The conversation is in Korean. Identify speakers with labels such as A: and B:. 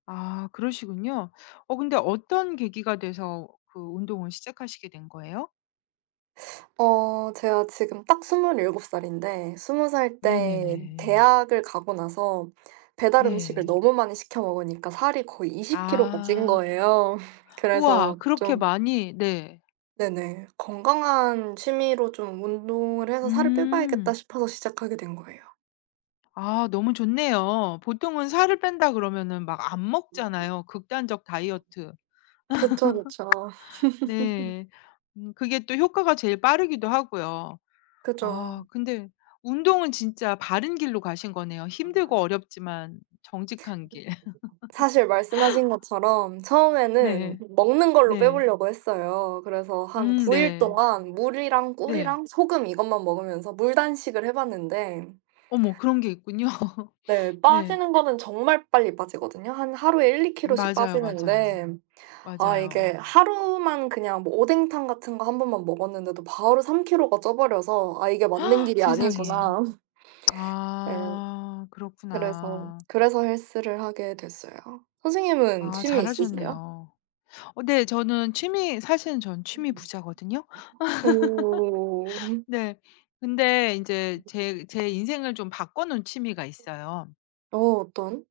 A: 아. 그러시군요. 어 근데 어떤 계기가 돼서 그 운동을 시작하시게 된 거예요?
B: 어 제가 지금 딱 27 살인데 20 살 때
A: 네네네.
B: 대학을 가고 나서 배달 음식을
A: 네.
B: 너무 많이 시켜 먹으니까 살이 거의 20 키로가 찐
A: 아.
B: 거예요.
A: 우와.
B: 그래서
A: 그렇게
B: 좀
A: 많이. 네.
B: 네네. '건강한 취미로 좀 운동을 해서 살을 빼 봐야겠다.'
A: 음.
B: 싶어서 시작하게 된 거예요.
A: 아. 너무 좋네요. 보통은 살을 뺀다 그러면은 막 안 먹잖아요. 극단적 다이어트.
B: 그쵸, 그쵸.
A: 네. 음 그게 또 효과가 제일 빠르기도 하고요. 아
B: 그죠.
A: 근데 운동은 진짜 바른 길로 가신 거네요. 힘들고
B: [unintelligible]
A: 어렵지만 정직한 길.
B: 사실 말씀하신 것처럼 처음에는
A: 네.
B: 먹는 걸로 빼
A: 네.
B: 보려고 했어요. 그래서 한
A: 음.
B: 9 일
A: 네.
B: 동안 물이랑
A: 네.
B: 꿀이랑 소금 이것만 먹으면서 물 단식을 해봤는데
A: 어머 그런 게 있군요.
B: 네.
A: 네.
B: 빠지는 거는 정말 빨리 빠지거든요. 한 하루에 1-2kg 씩
A: 맞아요, 맞아요.
B: 빠지는데 아 이게
A: 맞아요.
B: 하루만 그냥 뭐 오뎅탕 같은 거 1 번만 먹었는데도 바로 3kg 가 쪄버려서 '아 이게 맞는 길이
A: 세상에.
B: 아니구나.' 네.
A: 아.
B: 그래서
A: 그렇구나.
B: 그래서 헬스를 하게 됐어요. 선생님은
A: 아
B: 취미 있으세요?
A: 잘하셨네요. 어 네 저는 취미 사실은 저는 취미 부자거든요.
B: 오.
A: 네. 근데 인제 제 제 인생을 좀 바꿔놓은 취미가 있어요.
B: 어 어떤?